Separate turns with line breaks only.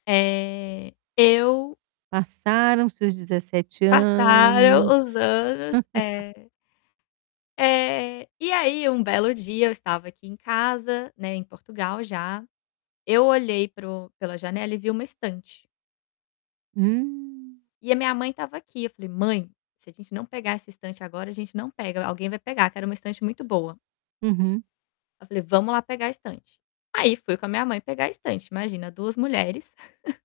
Eh, eu
Passaram seus 17
Passaram os
anos.
anos. É, é. E aí, um belo dia, eu estava aqui em casa, né, em Portugal já, eu olhei para o pela janela e vi uma estante
Hum.
e a minha mãe estava aqui, eu falei: "Mãe, se a gente não pegar essa estante agora, a gente não pega, alguém vai pegar", que era uma estante muito boa.
Uhum.
Eu falei: "Vamos lá pegar a estante". Aí fui com a minha mãe pegar a estante, imagina 2 mulheres.